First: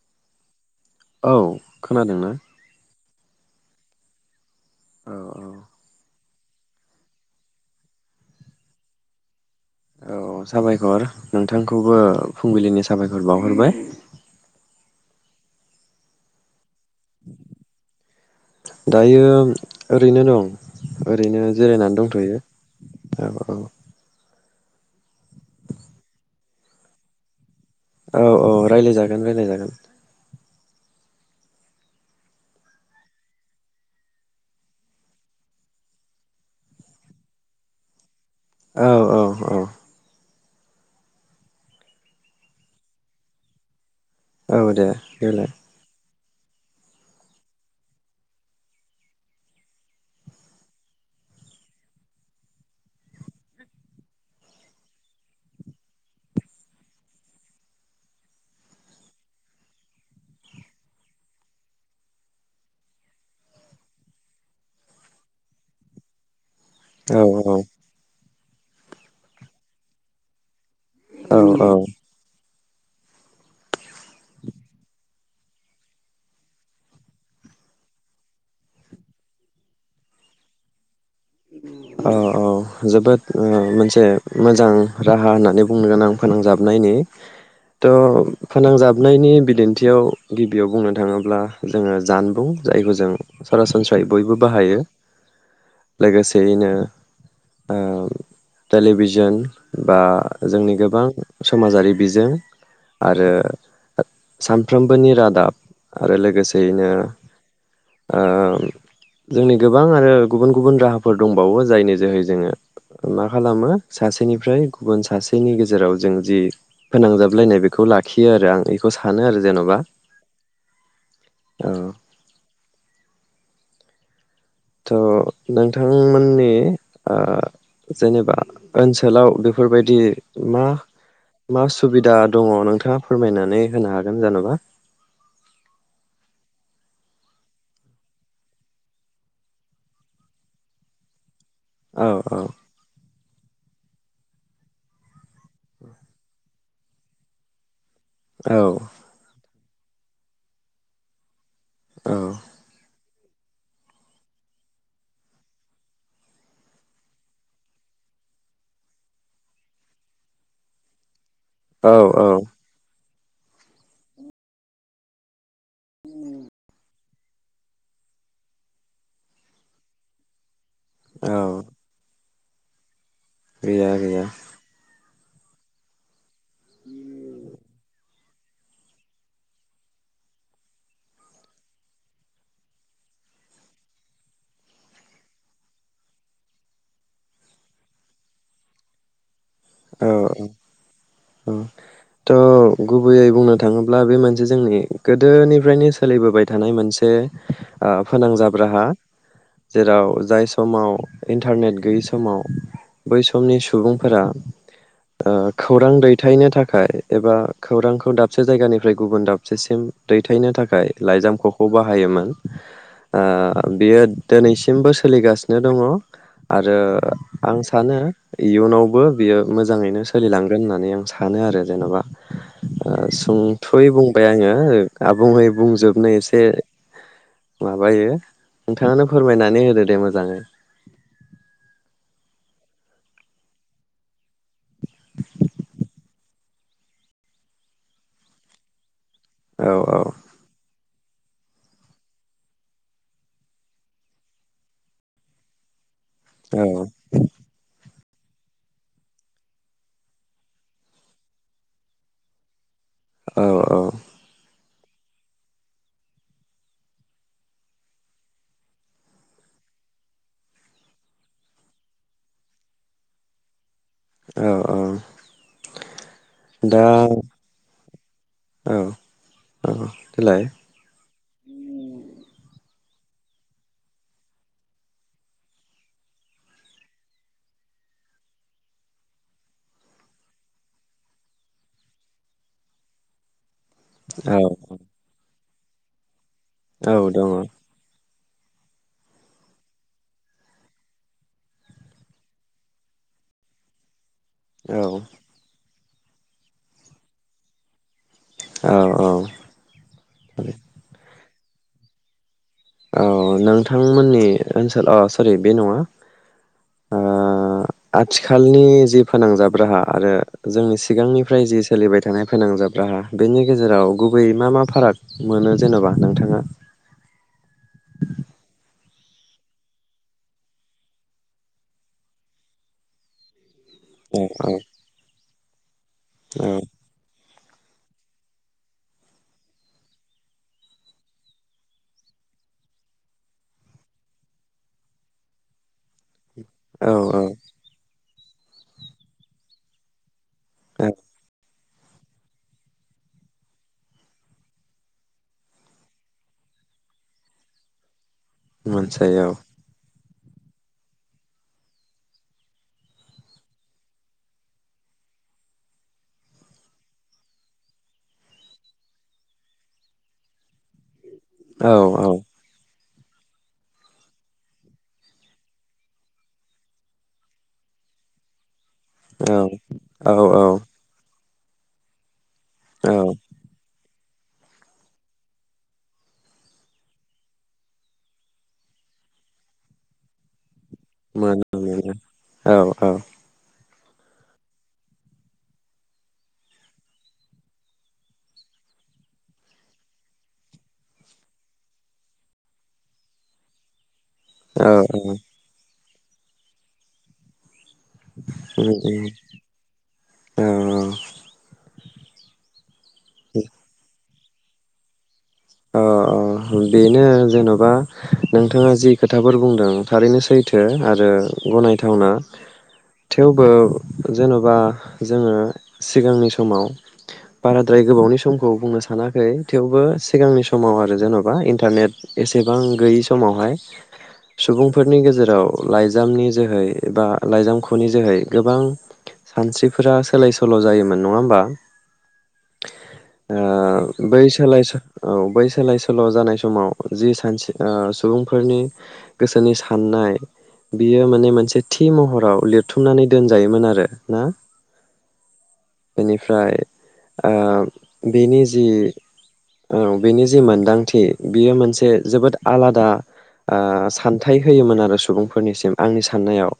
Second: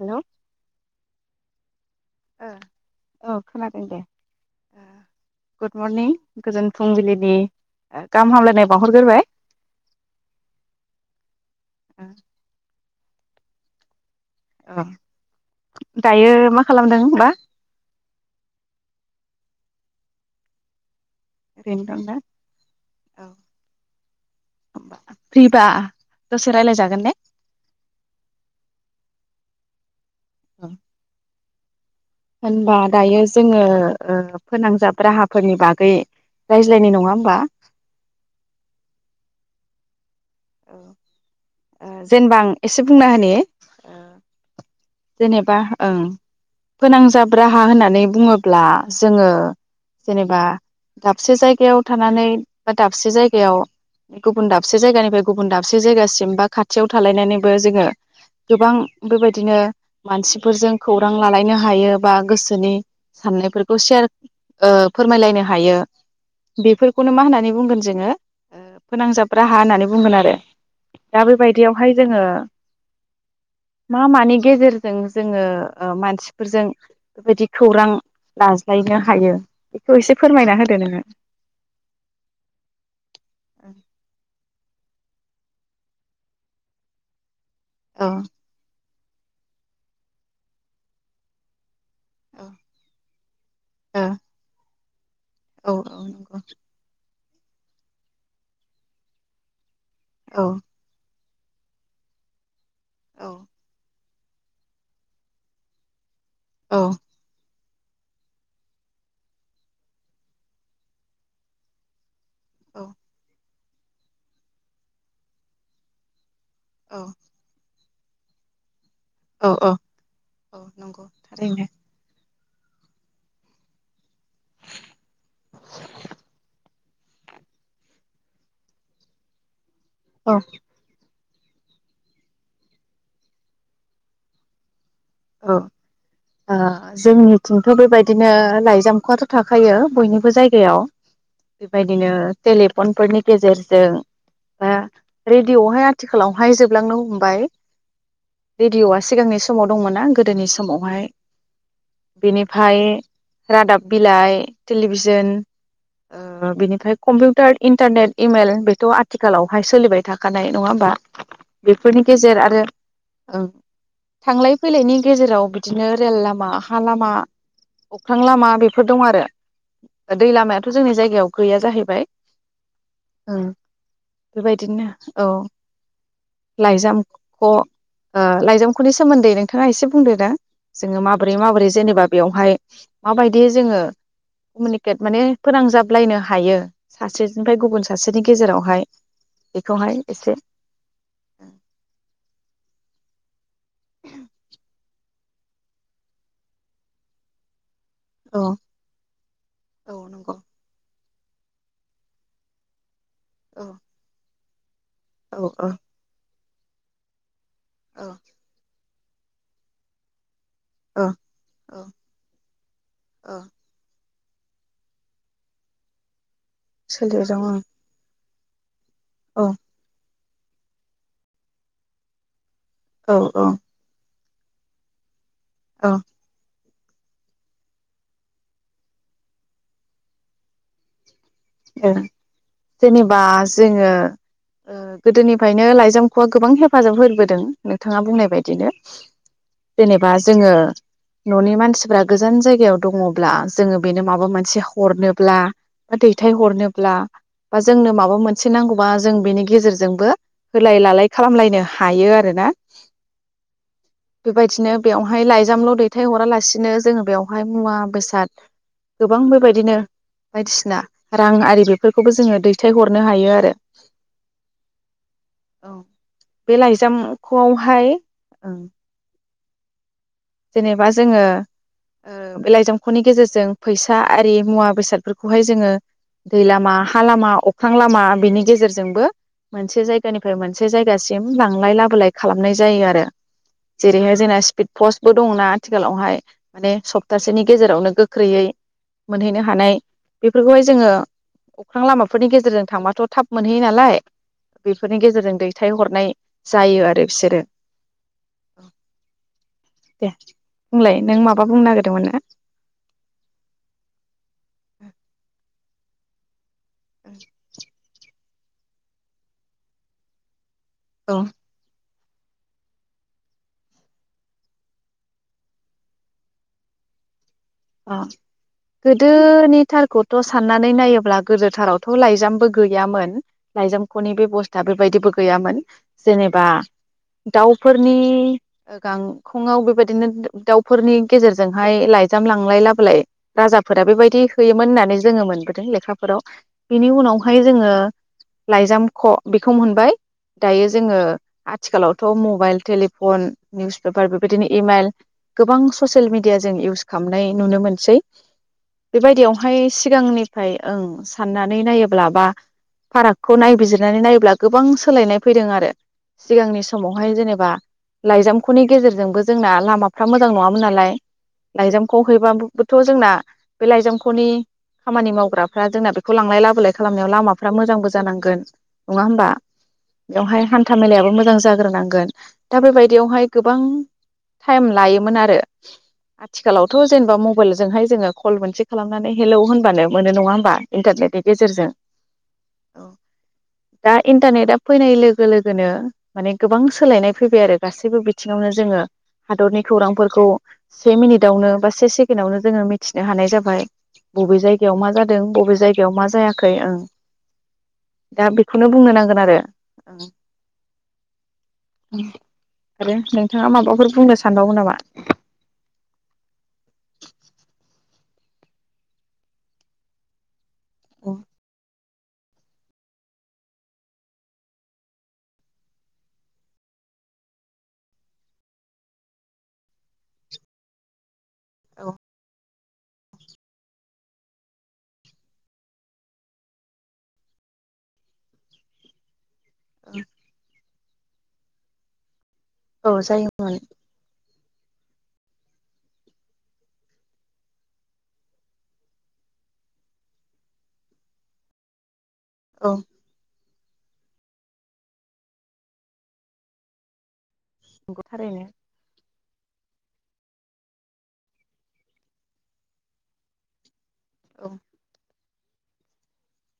Hello. औ। खोनादों ना औ खोनादों दे औ गुड औ मरनिं गोजोन फुंबिलिनि ओ गाहाम हामलायनाय बावहरग्रोबाय औ साबायखर नोंथांखौबो फुंबिलिनि सम साबायखर बावहरबाय औ दायो मा खालामदों होनबा दायो ओरैनो दं ओरैनो जिरायनानै दंथ'यो औ औ फ्रिबा दसे रायलायजागोन ने औ औ रायज्लायजागोन रायज्लायजागोन औ होनबा दायो जोङो ओ फोनांजाब राहाफोरनि बागै रायज्लायनो नङा होमबा औ औ औ औ ओ जेनेबा आं एसे बुंना होनि औ दे देलाय जेनेबा ओं फोनांजाब राहा होननानै बुङोब्ला जोङो जेनेबा दाबसे जायगायाव थानानै बा दाबसे जायगायाव गुबुन दाबसे जायगानिफ्राय गुबुन दाबसे जायगासिम बा खाथियाव थालायनानैबो जोङो गोबां बेबायदिनो मानसिफोरजों खौरां लालायनो हायो बा गोसोनि साननायफोरखौ सेयार ओ फोरमायलायनो हायो बेफोरखौनो मा औ होननानै बुंगोन जोङो ओ फोनांजाब राहा होननानै बुंगोन आरो दा औ औ बेबायदियावहाय जोङो मा मानि गेजेरजों जोङो मानसिफोरजों बेबायदि खौरां लाज्लायनो हायो बेखौ एसे फोरमायना होदो नोङो औ औ जोबोद ओ मोनसे मोजां राहा होननानै बुंनो गोनांं फोनांजाबनायनि औ थ' फोनां जाब हाबनायनि बिदिन्थियाव गिबियाव बुंनो थाङोब्ला जोङो जानबुं जायखौ जों औ सरासनस्रायै बयबो बाहायो औ नंगौ लोगोसेयैनो ओ टेलिभिजन बा औ जोंनि गोबां समाजारि बिजों औ आरो सानफ्रोमबोनि रादाब आरो लोगोसेयैनो ओ जोंनि गोबां आरो गुबुन गुबुन राहाफोर दंबावो जायनि जोहै जोङो मा खालामो सासेनिफ्राय गुबुन सासेनि गेजेराव जों जि फोनांजाबलायनाय बे - खौ लाखियो आरो आं बेखौ सानो आरो औ औ औ जेन'बा औ नंगौ थारैनो औ थ' नोंथांमोननि ओ जेनेबा ओनसोलाव बे फोरबायदि औ मा मा सुबिदा दङ नोंथाङा फोरमायनानै होनो हागोन जेन'बा औ ओ जोंनिथिंथ' बेबायदिनो लाइजामख' आथ' थाखायो बयनिबो जायगायाव औ बेबायदिनो टेलिफनफोरनि गेजेर जों बा रेडिय'आवहाय आथिखालावहाय जोबलांनो हमबाय औ रेडिअ'आ सिगांनि स दंमोना गोदोनि समावहाय बिनिफाय रादाब बिलाइ टेलिभिजोन ओ बिनिफ्राय कम्पिउटार इन्टारनेट इमेल बेथ' आथिखालावहाय सोलिबाय थाखानाय नङा होमबा? औ बेफोरनि औ गेजेर आरो औ थांलाय फैलायनि गेजेराव बे बिदिनो रेल लामा हा लामा अख्रां लामा बेफोर दं आरो दै लामायाथ' थ' जोंनि जायगायाव औ गैया जाहैबाय। ओं गैया गैया बेबायदिनो औ लाइजाम ख' ओ लाइजामख'नि सोमोन्दै नों थाङा एसे बुंदो दा जोङो माबोरै माबोरै जेनेबा बेयावहाय माबायदि जोङो कमिउनिकेट माने फोनांजाबलायनो हायो सासेनिफ्राय गुबुन सासेनि गेजेरावहाय। बेखौहाय औ एसे अ अ थ' गुब बैयै बुंनो थाङोब्ला बे मोनसे जोंनि गोदोनिफ्रायनो सोलिबोबाय थानाय मोनसे ओ औ फोनांजाब राहा जेराव औ नंगौ जाय समाव इन्टारनेट गैयै समाव बै समनि औ सुबुंफोरा ओ औ औ खौरां दैथायनो थाखाय एबा औ खौरांखौ दाबसे जायगानिब फ्राय गुबुन दाबसेम दै थायनो थाखाय औ लाइजामख'खौ औ बाहायोमोन ओ औ बियो दोनैसिमबो सोलिगासिनो दङ। आरो सोलियो दं औ आं सानो इउनावबो औ मोजाङैनो स सोलिलांगोन होननानै आं सानो आरो जेन'बा ओ औ औ सोंथ'यै बुं [unintelligible] बुंङै औ बुंजोबनो एसे माबायो नोंथाङानो फोरमायनानै होदो दे मोजाङै जेनेबा जोङो गोदोनिफ्रायनो ओ लाइजामखौवा गोबां हेफाजाब होबोदों नोंथाङा बुंनाय बायदिनो औ औ जेनेबा जोङो न'नि मानसिफोरा गोजान जायगायाव दङब्ला जोङो बेनो माबा मोनसे हरनोब्ला बा दै फिथाइ औ हरनोब्ला बा जोंनो माब मा मोनसे नांगौबा जों बेनि गेजेरजोंबो होलाय लालाय खालामलायनो हायो आरोना औ औ बेबायदिनो बेवहाय लाइजामल' दैथायहरालासिनो जोङो बेवहाय मुवा बेसाद गोबां बेबायदिनो बायदिसिना रां आरि बेफोरखौबो जोङो दैथायहरनो हायो आरो औ औ औ बे दा लाइजामखौआवहाय ओं औ औ देलाय जेनेबा जोङो ओ बे लाइजाम न'खरनि गेजेरजों फैसा आरि मुवा बेसादफोरखौहाय जोङो दै लामा हा लामा अख्रां लामा बिनि गेजेरजोंबो मोनसे जायगानिफ्राय मोनसे जायगासिम लांलाय लाबोलाय खालामनाय जायो आरो जेरैहाय जोंना औ स्पिड पस्ट ब दंना आथिखालावहाय माने औ दङ औ सप्तासेनि गेजेरावनो गो गोख्रैयै मोनहैनो हानाय बेफोरखौहाय जोङो अख्रां लामाफोरनि गेजेरजों थांबाथ' थाब मोनहैयो नालाय औ बेफोरनि गेजेरजों दैथायहर नाय जायो आरो बिसोरो औ औ दे बुंलाय नों माब माबा बुंनो नागिरदों मोनना। औ नोंथां मोननि ओनसोल अ सरि बे नङा ओ आ आथिखालनि जि फोनांजाब राहा आरो जोंनि औ सिगांनिफ्राय जि सोलिबाय थायो नाय फोनांजाब राहा बेनि गेजेराव गुबै मा मा फाराग मोनो जेन'बा नोंथाङा अ गोदो निथारखौथ' साननानै नायोब्ला गोदो थारावथ' लाइजामबो गैयामोन लाइजाम ख'नि औ औ औ बेबस्था बेबायदिबो गैयामोन। जेनेबा दाउ फोरनि गांखं आव बेबायदिनो दाउ फोरनि गेजेर जोंहाय लाइजाम लां लाय लाबोलाय राजाफोरा बेबायदि होयोमोन होननानै जोङो मोनबोदों लेखा फोराव। बेनि औ औ उनावहाय जोङो लाइजाम ख' बेखौ मोनबाय। दायो औ जोङो आथिखालावथ' मबाइल टेलिफन निउस पेपार बेबायदिनो इ-माइल गोबां ससियेल मिडिया जों इउस खामनाय नुनो मोनसै। मोनसै औ बेबायदियाव हाय सिगांनि ओमफाय ओं साननानै नायोब्ला बा फारागखौ नायबिजिरनानै नायोब्ला गोबां सोलायनाय फैदों आरो सिगांनि समावहाय जेनेबा लाइजामख'नि गेजेरजोंबो जोंना लामाफ्रा मोजां नङामोन नालाय औ लाइजामखौ औ हैबा थ' जोंना बे लाइजामख'नि खामानि मावग्राफ्रा जोंना बेखौ लांलाय लाबोलाय खालामनायाव लामाफ्रा मोजांबो जानांगोन नङा होमबा औ औ औ बेवहाय हान्था मेलायाबो मोजां जाग्रो नांगोन दा औ बेबायदि यावहाय गोबां टाइम लायोमोन आरो। आथिखालावथ' जेनेबा मबाइल जोंहाय जोङो खल मोनसे खालामनानै हेल' होनबानो मोनो नङा होमबा? इन्टारनेटनि मोन गेजेरजों [unintelligible] औ औ। दा इन्टारनेटआ फैनाय लोगो लोगोनो माने गोबां सोलायनाय फैबाय आरो गासैबो बिथिङावनो जोङो हादरनि खौरांफोरखौ से मिनिट आवनो बा से सेकेण्ड आवनो जोङो मिथिनो हानाय जाबाय। बबे औ जायगायाव मा जादों बबे जाय याव मा जायाखै ओं। दा बेखौनो बुंनो नांगोन आरो। औ [unintelligible] आरो नोंथाङा माबाफोर बुंनोस सानबावो नामा? अ बेनो जेन'बा नोंथाङा जि खोथाफोर बुंदों थारैनो सैथो। थो औ आरो गनाय थावना थेवबो जेन'बा जोङो सिगांनि समाव बाराद्राय गोबावनि समखौ बुंनो सानाखै थेवबो सिगांनि समाव आरो जेनब बा इन्टारनेट औ एसेबां गैयै समावहाय सुबुंफोरनि गेजेराव लाइजामनि जोहै एबा लाइजाम ख'नि जोहै गोबां सानस्रिफोरा सोलाय सोल' जायोमोन। नङा होमबा? औ जायोमोन ओ बै सोलाय सो औ बै सोलाय सोल' जानाय समाव जि सानसे सुबुंफोरनि गोसोनि साननाय बियो माने मोनसे थि महर आव औ लिरथुमनानै दोन जायोमोन आरो ना बिनिफ्राय ओ नंगौ बिनि थारैनो जि औ बेनि जि मोनदांथि बियो मोनसे जोबोद आलादा ओ सान्थाइ औ होयोमोन आरो सुबुं फोरनिसिम आंनि साननायाव।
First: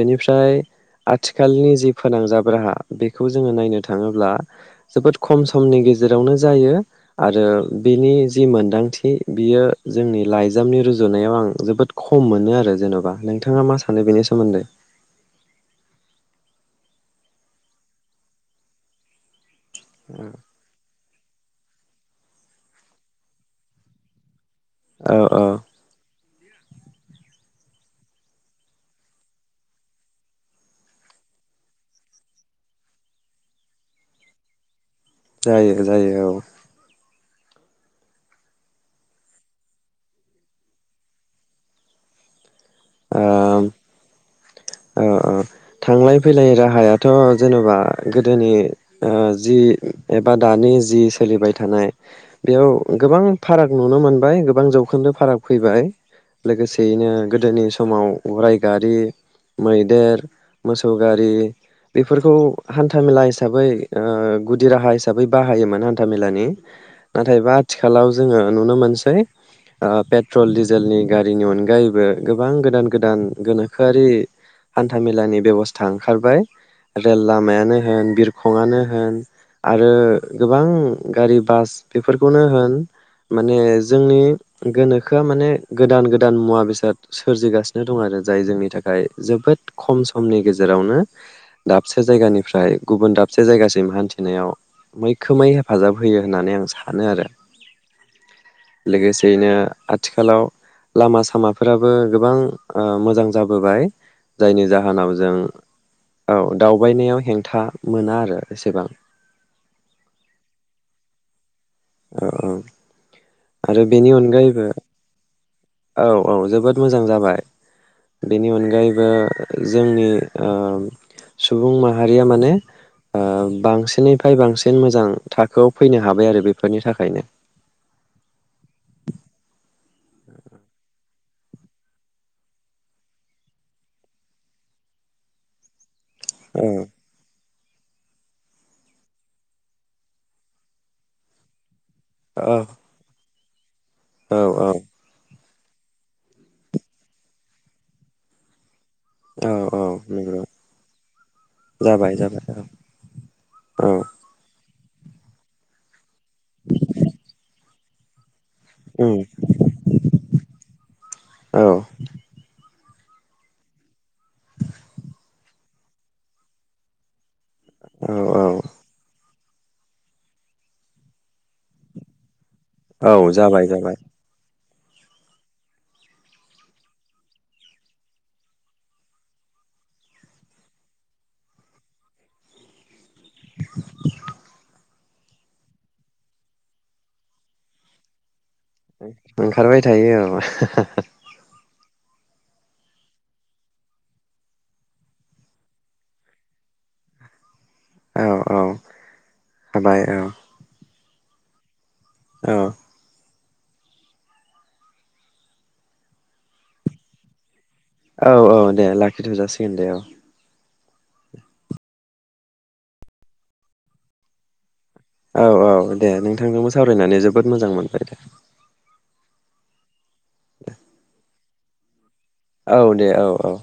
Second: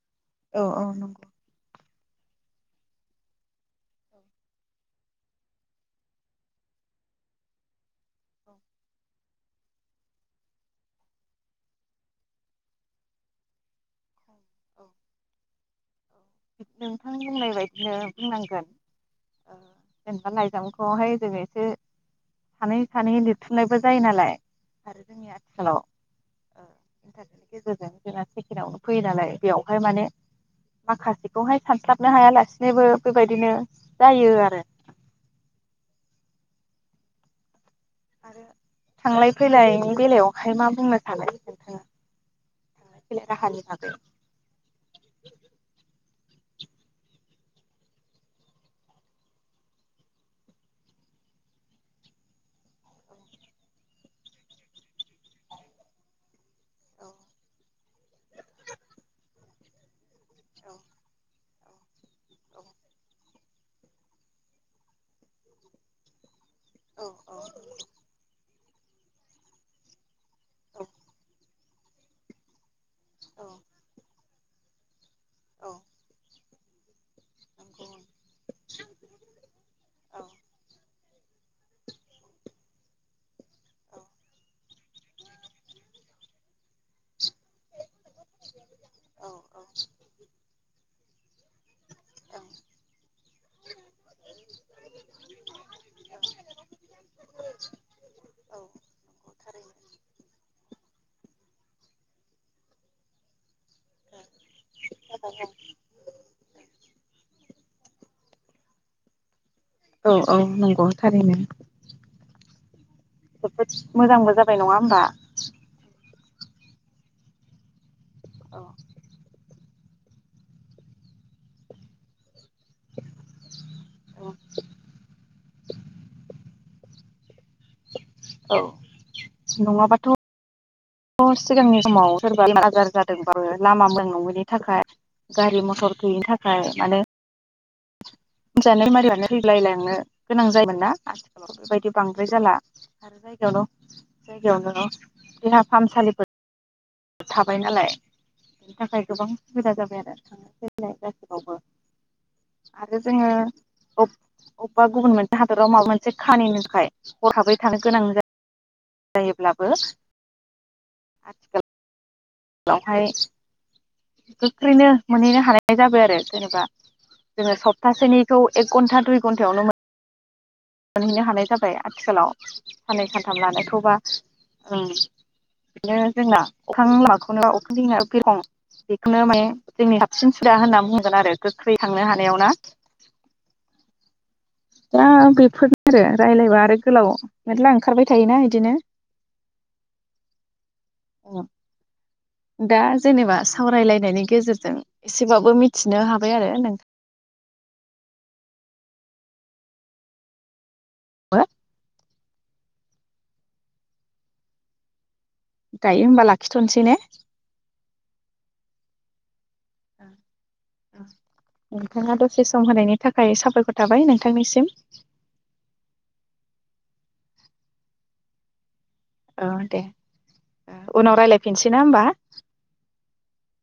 बेनिफ्राय औ औ नंगौ आथिखालनि जि फोनांजाब राहा बेखौ जोङो नायनो थाङोब्ला जोबोद खम समनि गेजेरावनो जायो। आरो बिनि जि मोन्दांथि बियो जोंनि लाइजामनि रुजुनायाव आं जोबोद खम मोनो आरो जेन'बा नोंथाङा मा सानो बेनि सोमोन्दै? नोंथां बुंनाय बायदिनो बुंनांगोन। जेनेबा लाइजामखौहाय जोङो [unintelligible] सानै सानै लिरथुमनायबो जायो नालाय । आरो औ जोंनि औ आथिखालाव ओ इन्टारनेद नि गेजेरजों जोंहा सेकेणआव फैयो नालाय बेयावहाय माने माखासे बेवहाय सानस्लाबनो हायालासिनोबो बेबायदिनो जायो आरो। जायो जायो औ। आरो थांलाय फैलायनि बेलायावहाय मा बुंनो सानो नोंथाङा? थांलाय फैलाय ओम राहानि थाखाय ओ थांलाय फैलाय राहायाथ' जेन'बा गोदोनि ओ जि एबा दानि जि सोलिबाय थानाय बेयाव गोबां फाराग नुनो मोनबाय गोबां जौखोन्दो फाराग फैबाय लोगोसेयैनो गोदोनि समाव गराय गारि मैदेर मोसौ गारि बेफोरखौ हान्था मेला हिसाबै ओ गुदि राहा हिसाबै बाहायोमोन हान्था मेलानि नाथायबा आथिखालाव जोङो नुनो मोनसै ओ पेट्रल डिजेलनि गारिनि अनगायैबो गोबां गोदान गोदान गोनोखोआरि। हान्थामेलानि बेब'स्था ओंखारबाय । रेल लामायानो होन बिरखंआनो होन आरो गोबां गारि बास बेफोरखौनो होन माने जोंनि गोनोखोआ माने गोदान गोदान मुवा बेसाद सोरजिगासिनो दं आरो जाय जोंनि थाखाय जोबोद खम समनि गेजेरावनो दाबसे जायगानिफ्राय गुबुन दाबसे जायगासिम हान्थिनायाव मैखोमै हेफाजाब होयो होननानै आं सानो आरो लोगोसेयैनो आथिखालाव लामा सामाफोराबो गोबां ओ मोजां जाबोबाय । जायनि जाहोनाव जों औ दाव बायनायाव हेंथा मोना आरो एसेबां। औ औ नंगौ थारैनो। औ औ। जोबोद आरो बेनि मोजांबो जाबाय अनगायैबो नङा होमबा। औ औ जोबोद मोजां जाबाय । बेनि औ अनगायैबो जोंनि ओ- सुबुं माहारिया माने ओ बांसिननिफ्राय बांसिन मोजां थाखोआव फैनो हाबाय आरो बेफोरनि थाखायनो औ, नङाबाथ'। सिगांनि समाव सोरबा आाजार जादोंबाबो लामा मोनांगैनि थाखाय गारि मथर गैयिनि थाखाय औ माने जानाय मारियानो रैलायलांनो गोनां जायोमोन ना आथिखालाव बेबायदि बांद्राय औ जाला आरो जाय। [unintelligible] औ औ जायगायावनो देहा। थानसालिफोर थाबाय नालाय बिनि थाखाय। गोबां औ सुबिदा औ जाबाय आरो नंगौ थांलाय फैनाय गासिबावबो जाबाय जाबाय औ आरो औ जोङो बा गुबुन मोनसे हादराव माबा मोन [unintelligible] हरखाबै। थानो गोनां जायो। उम जायोब्लाबो आथिखाल औ लावहाय गोख्रैनो मोनहैनो हानाय जाबाय आरो जेनेबा। जोङो औ सप्तासेनिखौ औ एक घन्टा दुइ घन्टायावनो मोन मोनहैनो हानाय जाबाय आथिखालाव। साननै औ सानथाम जाबाय जाबाय लानायखौबा। ओम, बिदिनो जोंना अखां मवाखौनो अखां दैङायाव बिखं बेखौनो माने जोंनि साबसिन सुदा होनना बुंगोन आरो गोख्रै थांनो हानायावना। दा बेफोरनो आरो रायज्लायबा आरो गोलाव मेर्ला ओंखारबाय थायोना। इदिनो ओंखारबाय थायो औ- हो-हो-हो। दा जेनेबा सावरायलायनायनि गेजेरजों एसेबाबो मिथिनो हाबाय आरो, नों औ औ हाबाय औ। हो [inaudible] औ। दायो होमबा लाखिथ'नोसै ने? औ औ दे लाखिथ' जासिगो। [inaudible] नोंथाङा दसे सम होनायनि थाखाय सााबायखर थाबाय नोंथांनिसिम। औ औ दे नोंथांजोंबो सावरायनानै जोबोद मोजां मोनबाय दे। औ दे। अ उनाव रायलाय दोनसै ना होमबा? औ दे औ औ।